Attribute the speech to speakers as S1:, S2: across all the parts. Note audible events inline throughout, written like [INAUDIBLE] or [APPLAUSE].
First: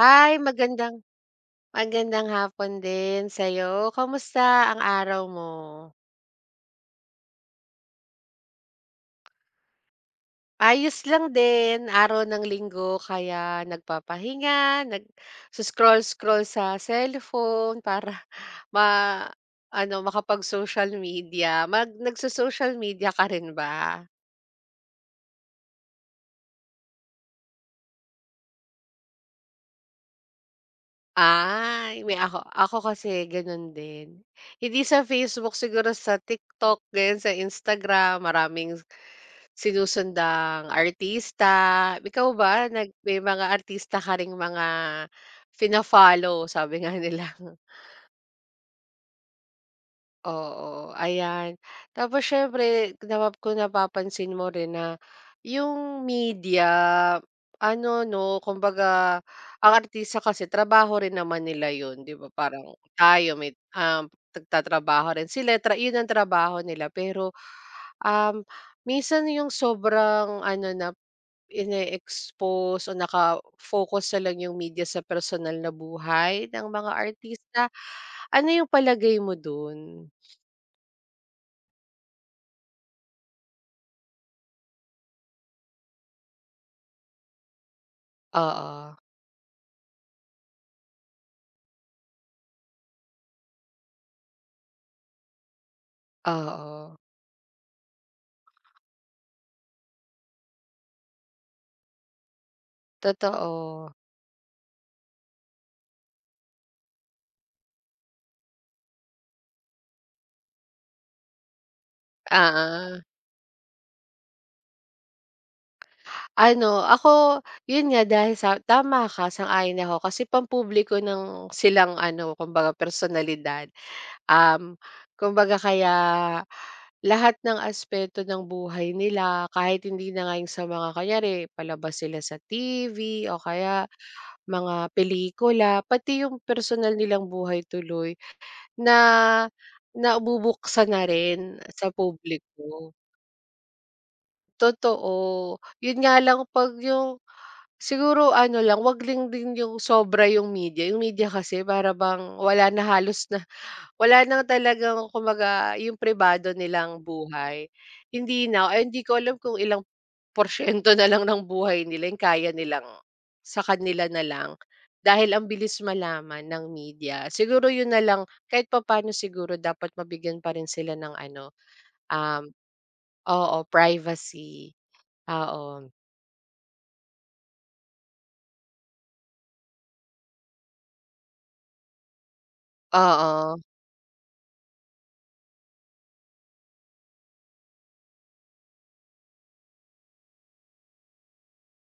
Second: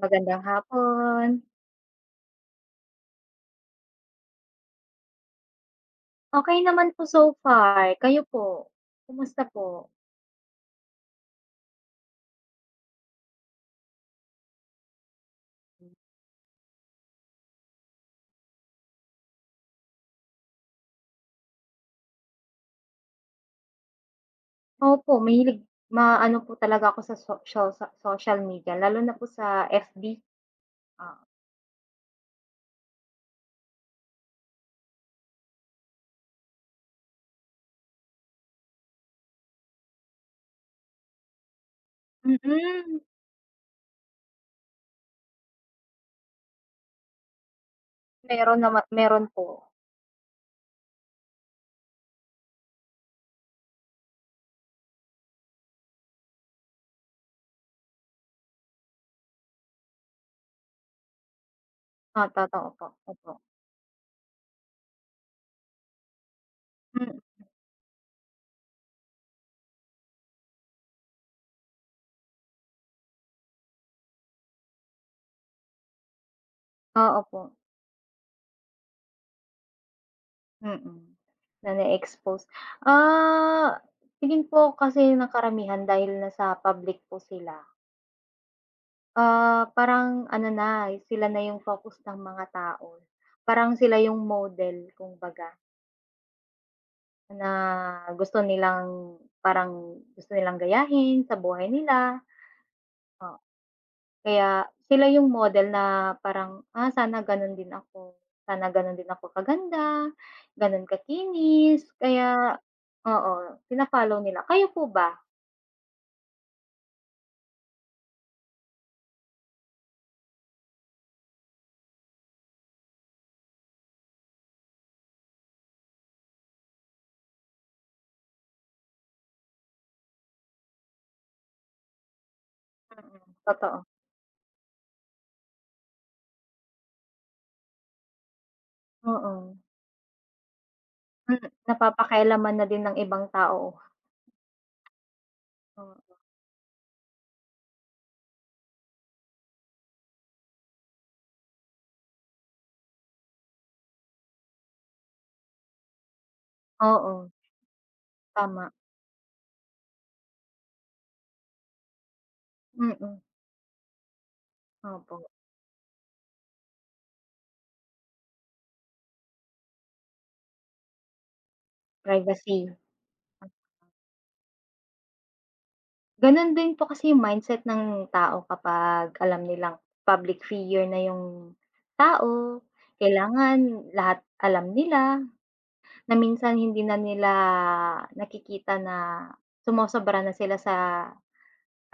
S1: Hi,
S2: Magandang
S1: magandang
S2: hapon.
S1: magandang hapon din sa'yo. Kamusta ang araw mo?
S2: Okay naman po so far, kayo po? Kumusta po?
S1: Ayos lang din, araw ng Linggo kaya nagpapahinga, nag scroll scroll sa cellphone para [LAUGHS] ma ano, makapag-social media. Mag nagso-social media ka rin ba?
S2: Opo, mahilig maano po talaga ako sa social so social media lalo na po sa FB. Oo.
S1: Ay, may ako ako kasi gano'n din. Hindi sa Facebook, siguro sa TikTok, ganyan, sa Instagram, maraming sinusundang artista. Ikaw ba nag
S2: Mm,
S1: may mga artista ka ring mga fina-follow sabi nga nila. [LAUGHS]
S2: Meron naman meron po.
S1: Oo, ayan. Tapos siyempre napa kung napapansin mo rin na yung media ano 'no, kumbaga ang artista kasi trabaho rin naman nila yun, 'di ba?
S2: Oo, totoo
S1: Parang
S2: po, opo.
S1: tayo may, nagtatrabaho rin sila tra yun ang trabaho nila
S2: Mm,
S1: pero Um, minsan yung sobrang ano na, ine-expose o naka-focus na lang yung media sa personal na buhay ng mga
S2: oo po,
S1: artista. Ano yung palagay mo dun?
S2: mm, na na-expose. Ah, Tingin po kasi ng karamihan dahil nasa public po sila.
S1: Oo,
S2: Parang ano na, eh, sila na yung focus ng mga tao. Parang sila yung model kumbaga,
S1: oo,
S2: na gusto nilang parang gusto nilang gayahin sa buhay nila, oo.
S1: totoo.
S2: Kaya sila yung model na parang, "Ah, sana gano'n din ako. Sana gano'n din ako kaganda, gano'n kakinis." Kaya
S1: ah
S2: oo, fina-follow nila. Kayo po ba?
S1: Ano, ako, yun nga dahil sa tama ka, sang-ayon ako kasi pampubliko ng silang ano, kumbaga personalidad. Um, kumbaga kaya lahat ng aspeto ng buhay nila kahit hindi na nga yung sa mga kunyari palabas sila sa TV o
S2: Totoo.
S1: kaya mga pelikula, pati yung personal nilang buhay tuloy na
S2: Oo.
S1: nabubuksan na rin sa
S2: Napapakailaman
S1: publiko.
S2: na din ng ibang tao.
S1: Totoo, yun nga
S2: Oo,
S1: lang 'pag yung siguro ano lang, 'wag lang din yung sobra yung media. Yung media kasi para bang wala na halos na wala na talagang kumbaga yung pribado nilang
S2: oo,
S1: buhay, hindi na
S2: tama.
S1: ay hindi ko alam kung ilang porsiyento na lang ng buhay nila yung kaya nilang
S2: Mm,
S1: sa kanila na lang.
S2: Opo,
S1: Dahil ang bilis malaman ng media, siguro yun na lang kahit papaano siguro dapat mabigyan pa rin sila ng ano, um,
S2: privacy.
S1: oo, privacy, oo.
S2: Gano'n din po kasi yung mindset ng tao kapag alam nilang public figure na yung tao,
S1: Oo,
S2: kailangan lahat alam nila, na minsan hindi na nila nakikita na sumosobra na sila sa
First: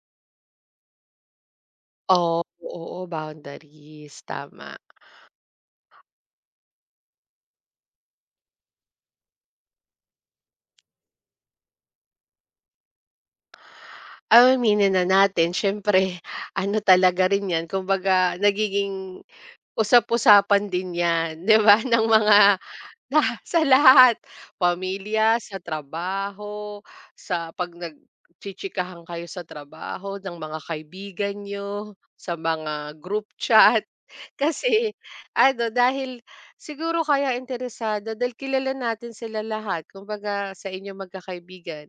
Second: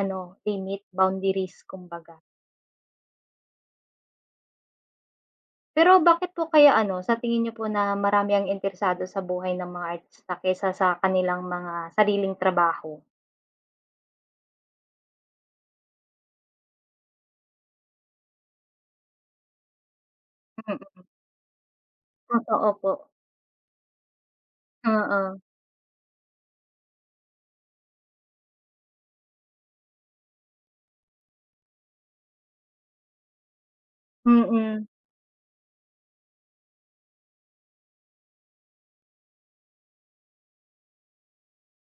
S2: ano, limit, boundaries kumbaga.
S1: oo, oo, boundaries, tama.
S2: Pero bakit po kaya ano, sa tingin niyo po na marami ang interesado sa buhay ng mga artista kaysa sa kanilang mga sariling trabaho?
S1: Aminin na natin siyempre [LAUGHS] ano talaga rin yan kumbaga nagiging usap-usapan
S2: Mm,
S1: din 'yan, 'di ba, [LAUGHS] ng mga
S2: Totoo po,
S1: laha sa lahat,
S2: oo.
S1: pamilya, sa trabaho, sa 'pag nagchichikahan kayo sa trabaho, ng mga kaibigan niyo, sa mga group chat. [LAUGHS]
S2: Mm,
S1: Kasi ano, dahil siguro kaya interesado dahil kilala natin sila lahat kumbaga sa inyo magkakaibigan.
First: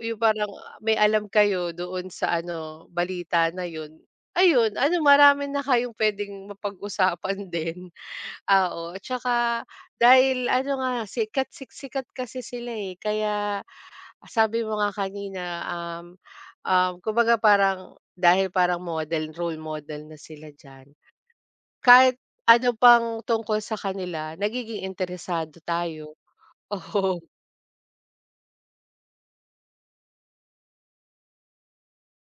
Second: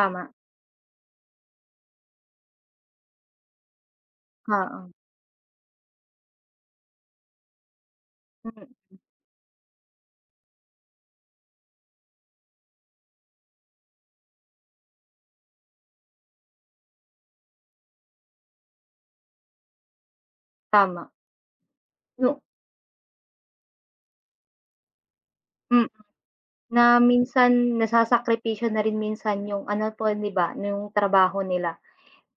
S1: Yung parang may alam kayo doon sa ano, balita na yun. Ayun,
S2: oo,
S1: ano marami na kayong puwedeng mapag-usapan [LAUGHS] din,
S2: mm,
S1: oo. At saka dahil ano nga sikat sik sikat kasi sila, eh, kaya sabi mo nga kanina, um, um, kumbaga parang dahil parang model, role model na sila diyan.
S2: tama,
S1: Kahit
S2: yu
S1: ano pang tungkol sa kanila nagiging interesado
S2: mm,
S1: tayo.
S2: na
S1: [LAUGHS] Oo,
S2: minsan nasasakripisyo na rin minsan yung ano po 'di ba, yung trabaho nila.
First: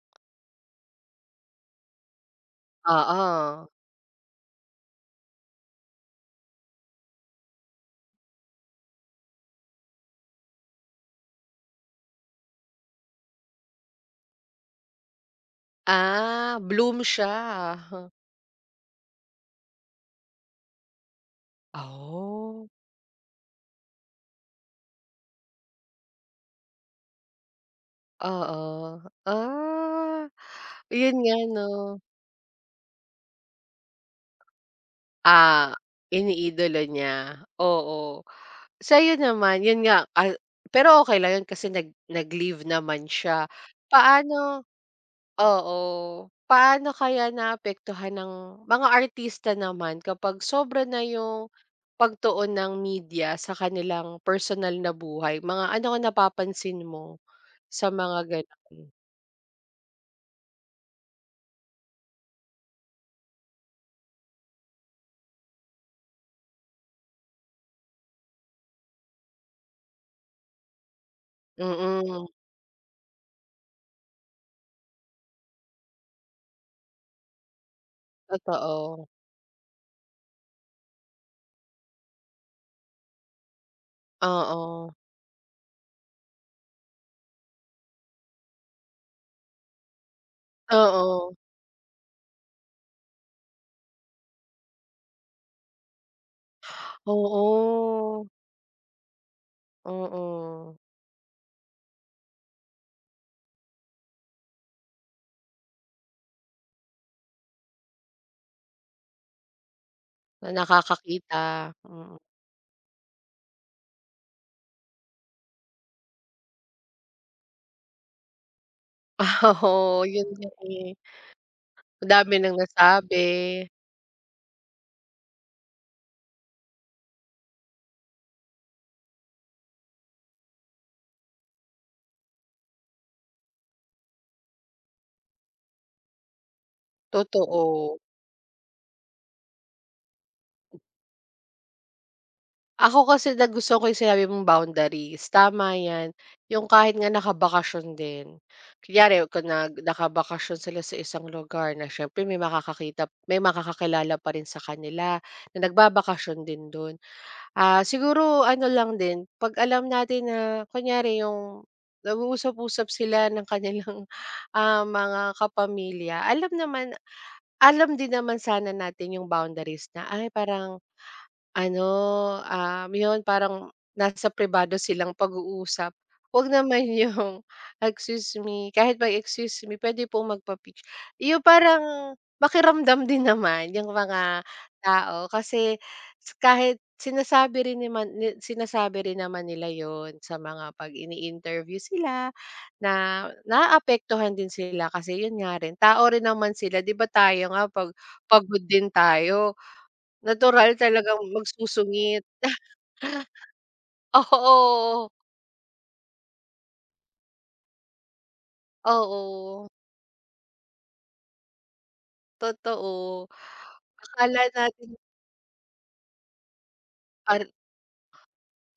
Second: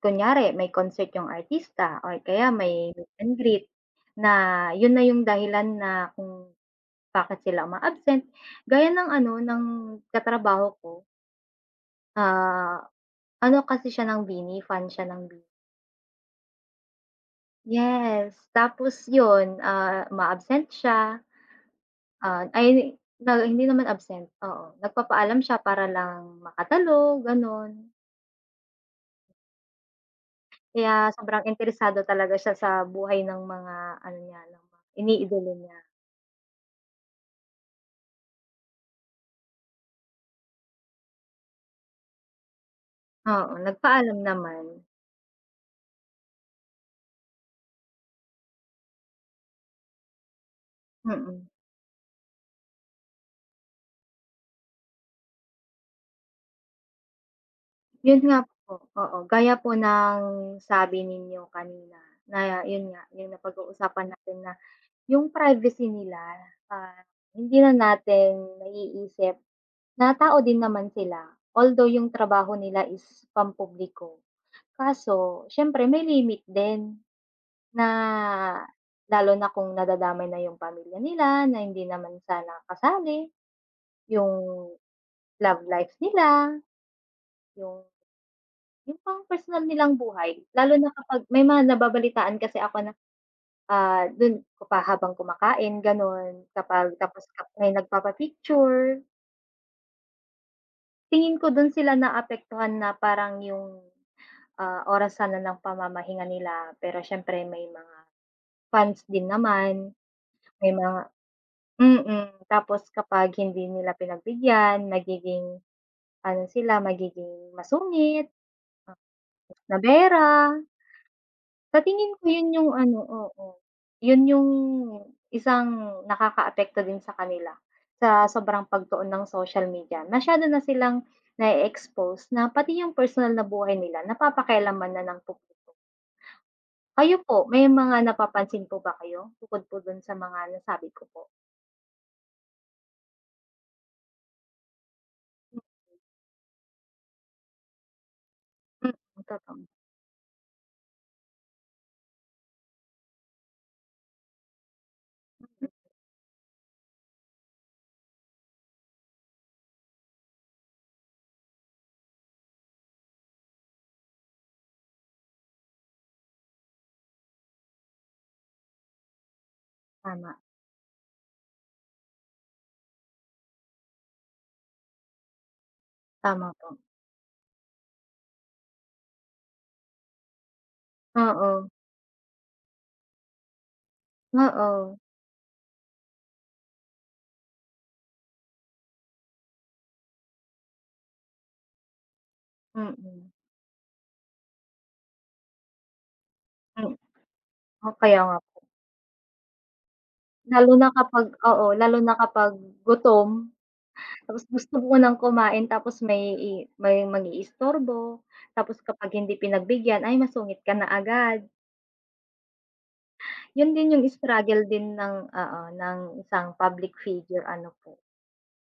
S2: Kunyari may concert yung artista or kaya may meet and greet
S1: oo.
S2: na yun na yung dahilan na kung bakit sila uma-absent. Gaya ng ano, ng katrabaho ko, ah, ano kasi siya ng BINI, fan siya ng BINI.
S1: Ah, bloom siya. [LAUGHS]
S2: Yes, tapos yun, uma-absent siya.
S1: Oh,
S2: Ay na hindi naman absent, oo. Nagpapaalam siya para lang makatalo, gano'n.
S1: oo. Ah,
S2: Kaya
S1: yun nga
S2: sobrang
S1: 'no,
S2: interesado talaga siya sa buhay ng mga ano niya, ng mga iniidolo
S1: ah,
S2: niya.
S1: iniidolo niya, oo. Sa'yo naman, yun nga, pero okay lang yun kasi nag nag-leave naman siya.
S2: Oo, nagpaalam
S1: Paano
S2: naman,
S1: oo, paano kaya naapektuhan ng mga artista naman kapag sobra na yung
S2: mm.
S1: pagtuon ng media sa kanilang personal na buhay? Mga ano ang napapansin mo sa mga
S2: 'Yun nga po,
S1: gano'n?
S2: oo, gaya po ng sabi ninyo kanina na 'yun nga, 'yung napag-uusapan natin na 'yung privacy nila, ah, hindi na natin naiisip na tao din naman sila, although 'yung
S1: Mm.
S2: trabaho nila is pampubliko. Kaso siyempre may limit din na
S1: Totoo,
S2: lalo na kung nadadamay na yung pamilya nila na hindi naman sana kasali, yung
S1: oo,
S2: love life nila, yung yung pang personal nilang buhay. Lalo na kapag
S1: oo,
S2: may mga nababalitaan kasi ako na, dun ko pa habang kumakain gano'n, kapag tapos kap may
S1: oo,
S2: nagpapa-picture.
S1: oo,
S2: Tingin ko dun sila naapektuhan na parang yung, oras sana ng pamamahinga nila pero siyempre may mga fans din naman.
S1: na
S2: May mga
S1: nakakakita, mm.
S2: mm. Tapos kapag hindi nila pinagbigyan nagiging ano sila, magiging masungit,
S1: [LAUGHS] Oo,
S2: nabera.
S1: yun nga eh,
S2: Sa
S1: ang
S2: tingin ko
S1: dami
S2: yun
S1: ng
S2: yung ano
S1: nasabi,
S2: oo, yun yung isang nakakaapekto din sa kanila, sa sobrang pagtuon ng social media. Masyado na silang na expose na pati yung personal na buhay nila napapakialaman na ng publiko. Kayo po, may
S1: totoo.
S2: mga napapansin po ba kayo bukod po dun sa mga nasabi ko po?
S1: Ako kasi nagustuhan ko yung sinabi mong boundaries, tama yan, yung kahit nga nakabakasyon din.
S2: Mm,
S1: Kunyari kung
S2: Totoo.
S1: nag nakabakasyon sila sa isang lugar na siyempre may makakakita may makakakilala pa rin sa kanila na
S2: Mm,
S1: nagbabakasyon din dun. Siguro ano lang din, 'pag alam natin na kunyari yung nag-uusap-usap sila ng kanilang, [LAUGHS] mga kapamilya, alam naman alam din naman sana natin yung boundaries na, ay
S2: Tama.
S1: parang ano, 'yun parang nasa pribado silang pag-uusap, huwag
S2: Tama po.
S1: naman [LAUGHS] yung, "Ah, excuse me," kahit pag "Excuse me, pwede pong magpa-pic" yung
S2: Oo,
S1: parang makiramdam din [LAUGHS] naman yung mga
S2: oo,
S1: tao kasi s- kahit sinasabi rin naman ni sinasabi rin naman nila yon sa mga 'pag ini-interview sila na
S2: mm,
S1: naaapektuhan din sila kasi 'yun nga rin, tao rin naman sila 'di
S2: hmm,
S1: ba tayo nga
S2: o
S1: 'pag
S2: kaya nga po.
S1: pagod din tayo natural
S2: Lalo na
S1: talagang
S2: kapag oo, lalo na
S1: magsusungit.
S2: kapag gutom,
S1: [LAUGHS]
S2: tapos
S1: Oo,
S2: gusto mo ng kumain tapos may i may mang-iistorbo, tapos kapag hindi
S1: oo,
S2: pinagbigyan, ay masungit ka na agad.
S1: totoo.
S2: Yun din yung
S1: Akala
S2: struggle
S1: natin
S2: din ng oo, ng isang public
S1: ar
S2: figure ano po,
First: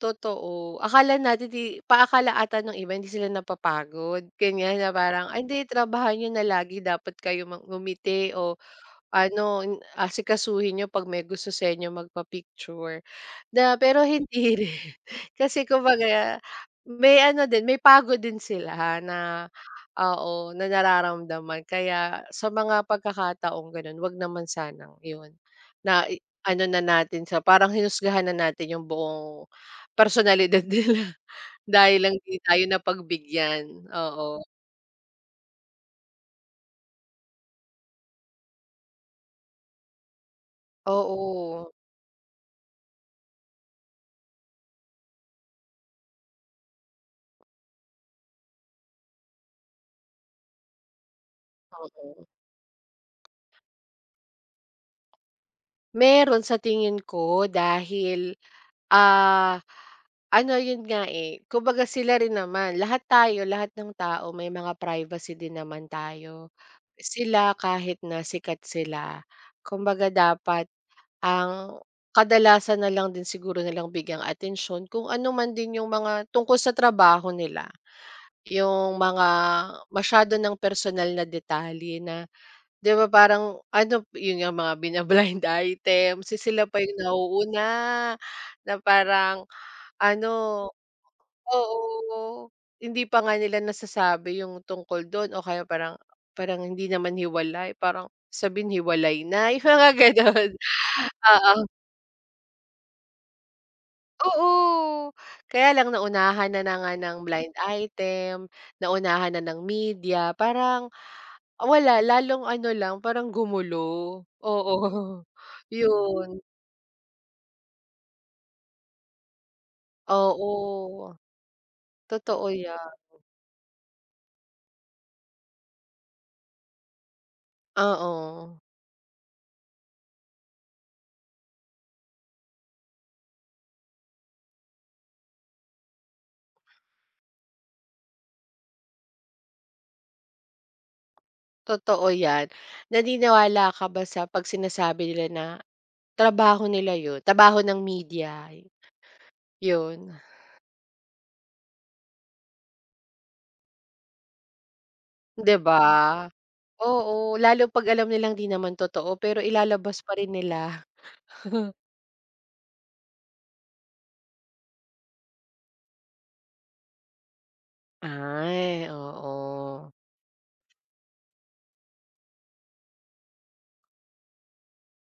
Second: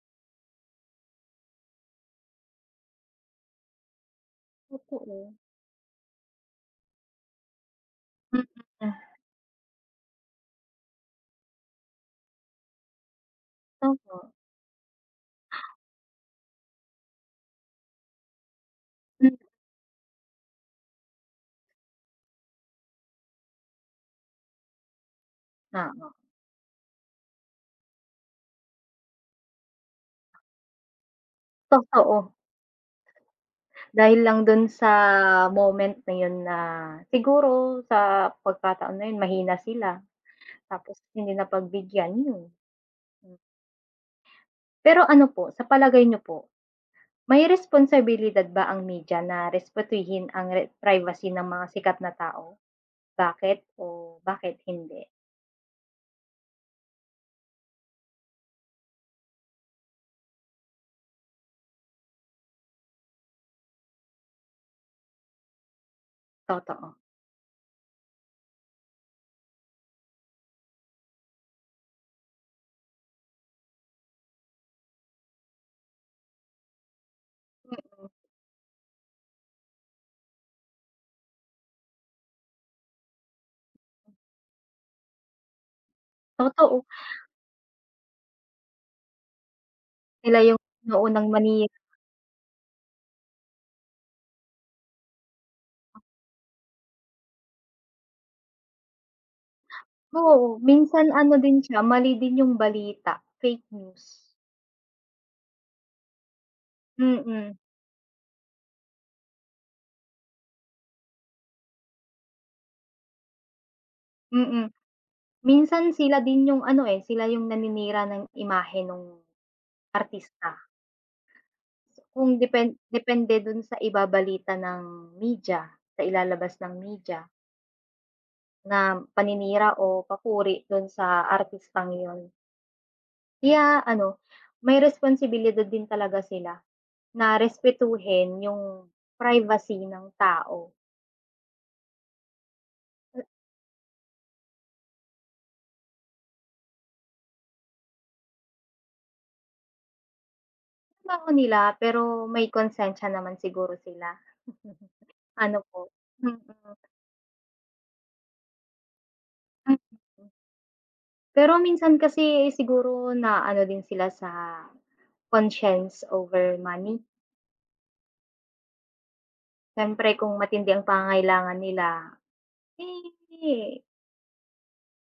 S1: totoo. Akala natin 'di paakala ata ng iba hindi sila napapagod, kanya na parang,
S2: totoo.
S1: "Ay hindi trabahan niyo na lagi dapat kayo mang ngumiti
S2: Mm,
S1: o ano, in- asikasuhin niyo 'pag may gusto sa inyo magpa-picture na pero
S2: Opo.
S1: hindi [LAUGHS] rin. Kasi kumbaga may ano din, may pagod din sila
S2: Hmm,
S1: na oo, na nararamdaman kaya sa mga pagkakataong gano'n 'wag naman sanang 'yun na
S2: oo,
S1: i ano na natin sa parang hinusgahan na natin yung buong personalidad [LAUGHS] nila dahil lang
S2: totoo.
S1: di tayo napagbigyan,
S2: Dahil lang
S1: oo.
S2: dun sa moment na yun na siguro sa pagkataon na yun mahina sila tapos hindi
S1: Oo,
S2: napagbigyan, yun. Hmm. Pero ano po, sa palagay niyo po, may responsibilidad ba ang media na respetuhin ang re privacy ng mga sikat na
S1: oo.
S2: tao? Bakit o bakit hindi?
S1: Meron sa tingin ko dahil Ah, ano yun nga, eh, kumbaga sila rin naman lahat tayo, lahat ng tao may mga privacy din naman tayo.
S2: Totoo.
S1: Sila kahit na sikat sila, kumbaga dapat ang kadalasan na lang din siguro nilang bigyang atensyon kung ano man din yung mga tungkol sa trabaho nila. Yung mga masyado ng personal na detalye na 'di ba parang ano, yun yung mga bina-blind [LAUGHS] item, si sila pa
S2: Totoo,
S1: yung nauuna na parang ano
S2: sila yung naunang mani
S1: oo, hindi pa nga nila nasasabi yung tungkol dun o kaya parang parang hindi naman hiwalay, parang sabihin hiwalay na, [LAUGHS] yung mga
S2: oo,
S1: gano'n,
S2: minsan ano
S1: oo.
S2: din siya, mali din yung balita, fake news.
S1: Oo, kaya lang naunahan na na nga ng blind
S2: Mm,
S1: item, naunahan na ng media, parang wala lalong ano lang, parang gumulo,
S2: mm.
S1: oo,
S2: Minsan sila
S1: yun.
S2: din yung ano, eh, sila yung naninira ng imahe nung artista.
S1: Oo,
S2: Kung
S1: totoo
S2: depen
S1: yan,
S2: depende dun sa ibabalita ng media, sa ilalabas ng media
S1: oo.
S2: na paninira o papuri dun sa artistang yun. Kaya ano, may responsibilidad din talaga sila na respetuhin yung privacy ng tao.
S1: Totoo yan. Naniniwala ka ba sa 'pag sinasabi nila na trabaho nila yun, trabaho ng media, yun,
S2: Trabaho nila pero may konsensya naman siguro sila. [LAUGHS]
S1: 'di
S2: Ano
S1: ba?
S2: po, mm,
S1: Oo, lalo 'pag alam nilang 'di naman totoo pero
S2: mm.
S1: ilalabas pa rin nila.
S2: Pero minsan
S1: [LAUGHS]
S2: kasi siguro na ano din sila sa conscience over money.
S1: Ay, oo.
S2: Siyempre kung matindi ang pangangailangan nila, eh,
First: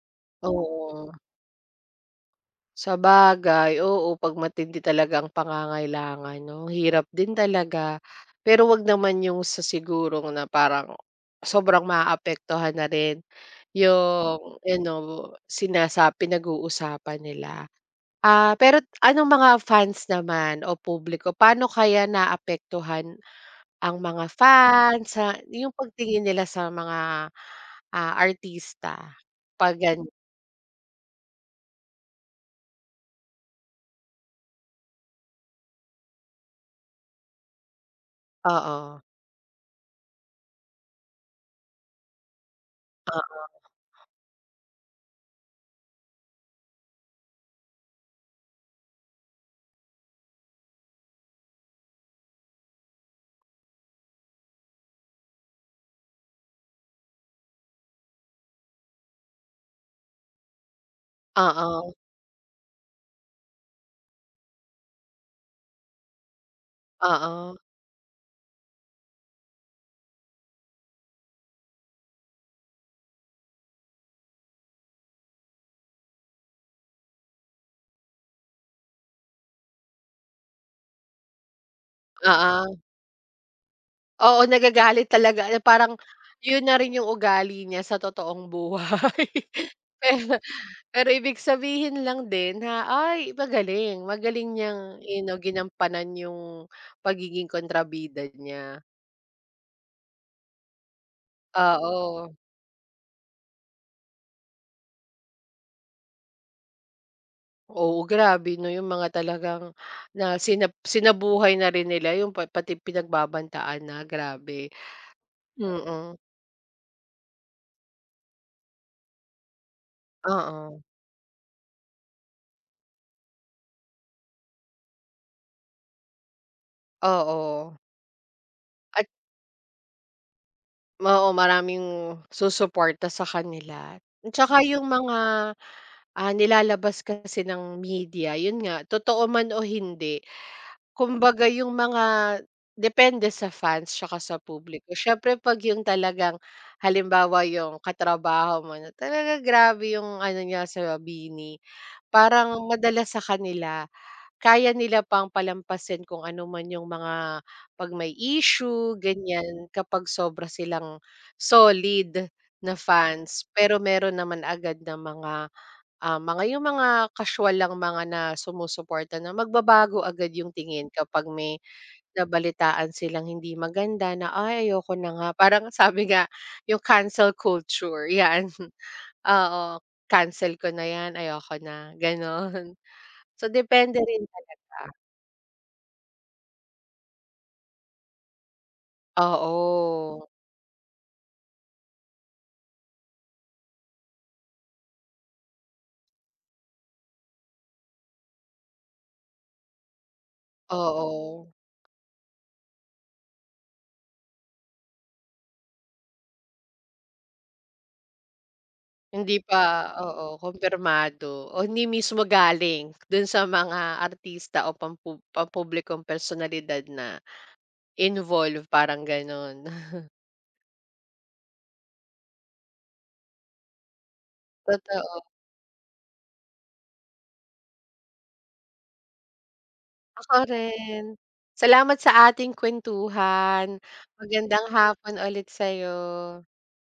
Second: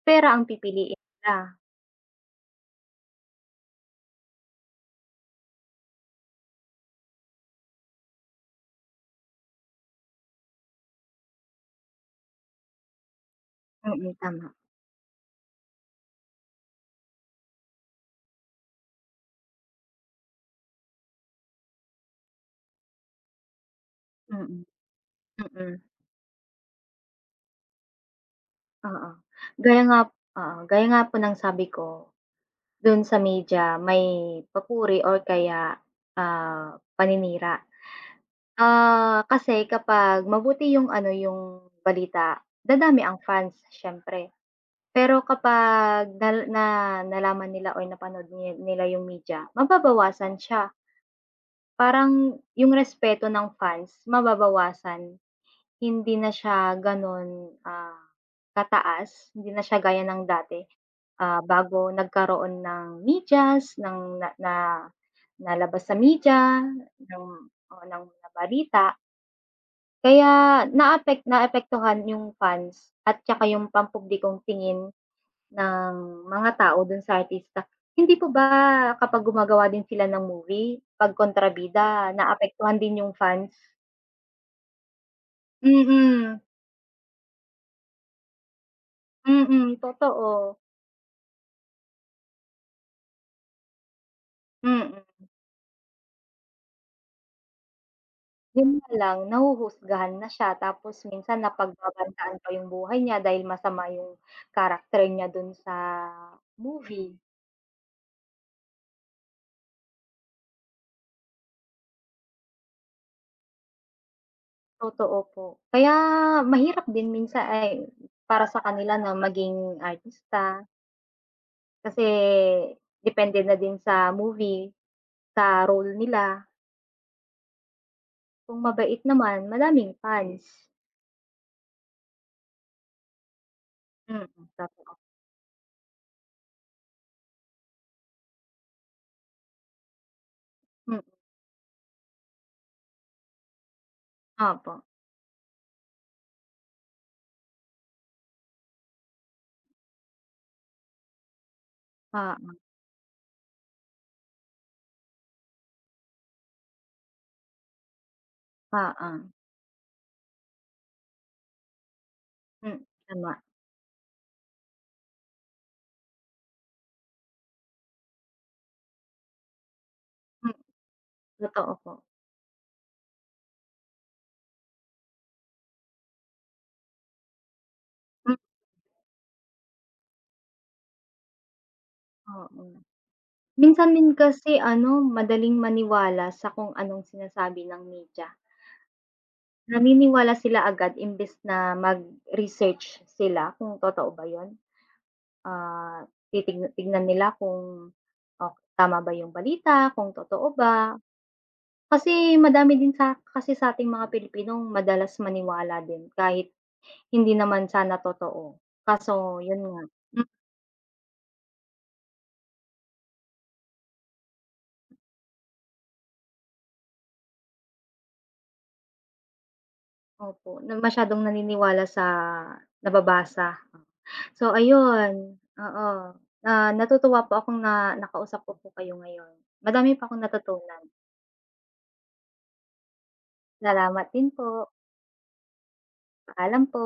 S2: pera ang pipiliin
S1: Oo,
S2: nila.
S1: sabagay, oo, 'pag matindi talaga ang pangangailangan 'no, hirap din talaga. Pero 'wag naman yung sa sigurong na parang sobrang maaapektuhan na rin.
S2: Tama.
S1: Yung ano, sinasa pinag-uusapan nila. Pero anong mga fans naman o publiko, paano kaya naapektuhan ang mga
S2: Mm,
S1: fans sa yung
S2: mm,
S1: pagtingin nila sa mga,
S2: oo.
S1: artista 'pag
S2: Gaya nga
S1: gan
S2: oo, gaya nga po ng sabi ko, dun sa media may papuri or kaya, paninira.
S1: oo,
S2: Kasi kapag mabuti yung ano, yung balita, dadami ang
S1: o
S2: fans siyempre. Pero kapag nal na nalaman nila or napanood ni nila yung media, mababawasan siya. Parang yung respeto ng fans mababawasan, hindi na siya gano'n, kataas, hindi na siya gaya ng dati. Bago
S1: oo,
S2: nagkaroon ng medyas, ng na na nalabas sa media, ng
S1: oo,
S2: oo, ng mga balita. Kaya naapek naapektuhan yung fans at tsaka yung pampublikong tingin ng mga tao dun sa artista. Hindi po ba kapag gumagawa din sila ng movie, 'pag kontrabida
S1: oo.
S2: naapektuhan din yung fans?
S1: Oo, nagagalit talaga na parang
S2: Mm,
S1: yun na rin yung ugali niya sa totoong buhay. [LAUGHS]
S2: totoo.
S1: Pero ibig sabihin lang din na, ay magaling, magaling niyang
S2: Mm,
S1: you know, ginampanan yung pagiging kontrabida
S2: yun
S1: niya.
S2: nga lang nahuhusgahan na siya tapos minsan
S1: Oo.
S2: napagbabantaan pa yung buhay niya dahil masama yung karakter niya dun sa movie,
S1: Oo, grabe 'no, yung mga talagang na sinab sinabuhay na rin nila yung pa pati pinagbabantaan na, grabe.
S2: totoo po. Kaya
S1: Mm,
S2: mahirap din minsan ay para sa kanila na maging artista
S1: oo,
S2: kasi depende na din sa movie. Sa role nila,
S1: oo.
S2: kung mabait
S1: At
S2: naman madaming fans.
S1: oo, maraming susuporta sa kanila.
S2: Mm,
S1: Tsaka yung
S2: Totoo.
S1: mga, nilalabas kasi ng media, yun nga, totoo man o hindi
S2: Mm,
S1: kumbaga yung mga depende sa fans tsaka sa
S2: Opo.
S1: publiko. Siyempre 'pag yung talagang halimbawa yung katrabaho mo na talaga grabe yung ano niya sa BINI,
S2: Oo,
S1: parang madalas sa kanila kaya nila pang palampasin kung ano man yung mga 'pag may issue
S2: oo.
S1: ganyan, kapag sobra silang solid na
S2: Tama.
S1: fans. Pero meron naman agad na mga, mga yung mga kasyuwal lang mga na sumusuporta na magbabago agad
S2: Mm,
S1: yung tingin kapag may
S2: Totoo po.
S1: nabalitaan silang hindi maganda na, "Ay, ayoko na nga." Parang [LAUGHS] sabi nga, yung cancel culture,
S2: Hmm,
S1: 'yan. [LAUGHS] Oo, "Cancel ko na 'yan, ayoko na." gano'n.
S2: oo.
S1: [LAUGHS] So,
S2: Minsan
S1: depende
S2: din
S1: rin
S2: kasi
S1: talaga
S2: ano, madaling maniwala sa kung anong sinasabi ng media.
S1: oo,
S2: Naniniwala sila agad imbes na mag-research sila kung totoo ba 'yun. Titig tignan nila kung, oh, tama ba 'yung balita, kung totoo ba.
S1: oo.
S2: Kasi madami din sa kasi sa sa'ting mga Pilipinong madalas maniwala din kahit hindi naman sana totoo. Kaso
S1: Hindi
S2: yun nga
S1: pa oo,
S2: hmm,
S1: kumpirmado o hindi mismo galing do'n sa mga artista o pampu pampublikong personalidad na involved, parang gano'n. [LAUGHS]
S2: opo, na masyadong naniniwala sa nababasa. So
S1: Totoo.
S2: ayun, oo, natutuwa po akong na nakausap ko po kayo ngayon. Madami pa akong
S1: Ako
S2: natutunan.
S1: rin. Salamat sa ating kuwentuhan.
S2: Salamat din po,
S1: Magandang hapon ulit sa'yo.
S2: paalam po.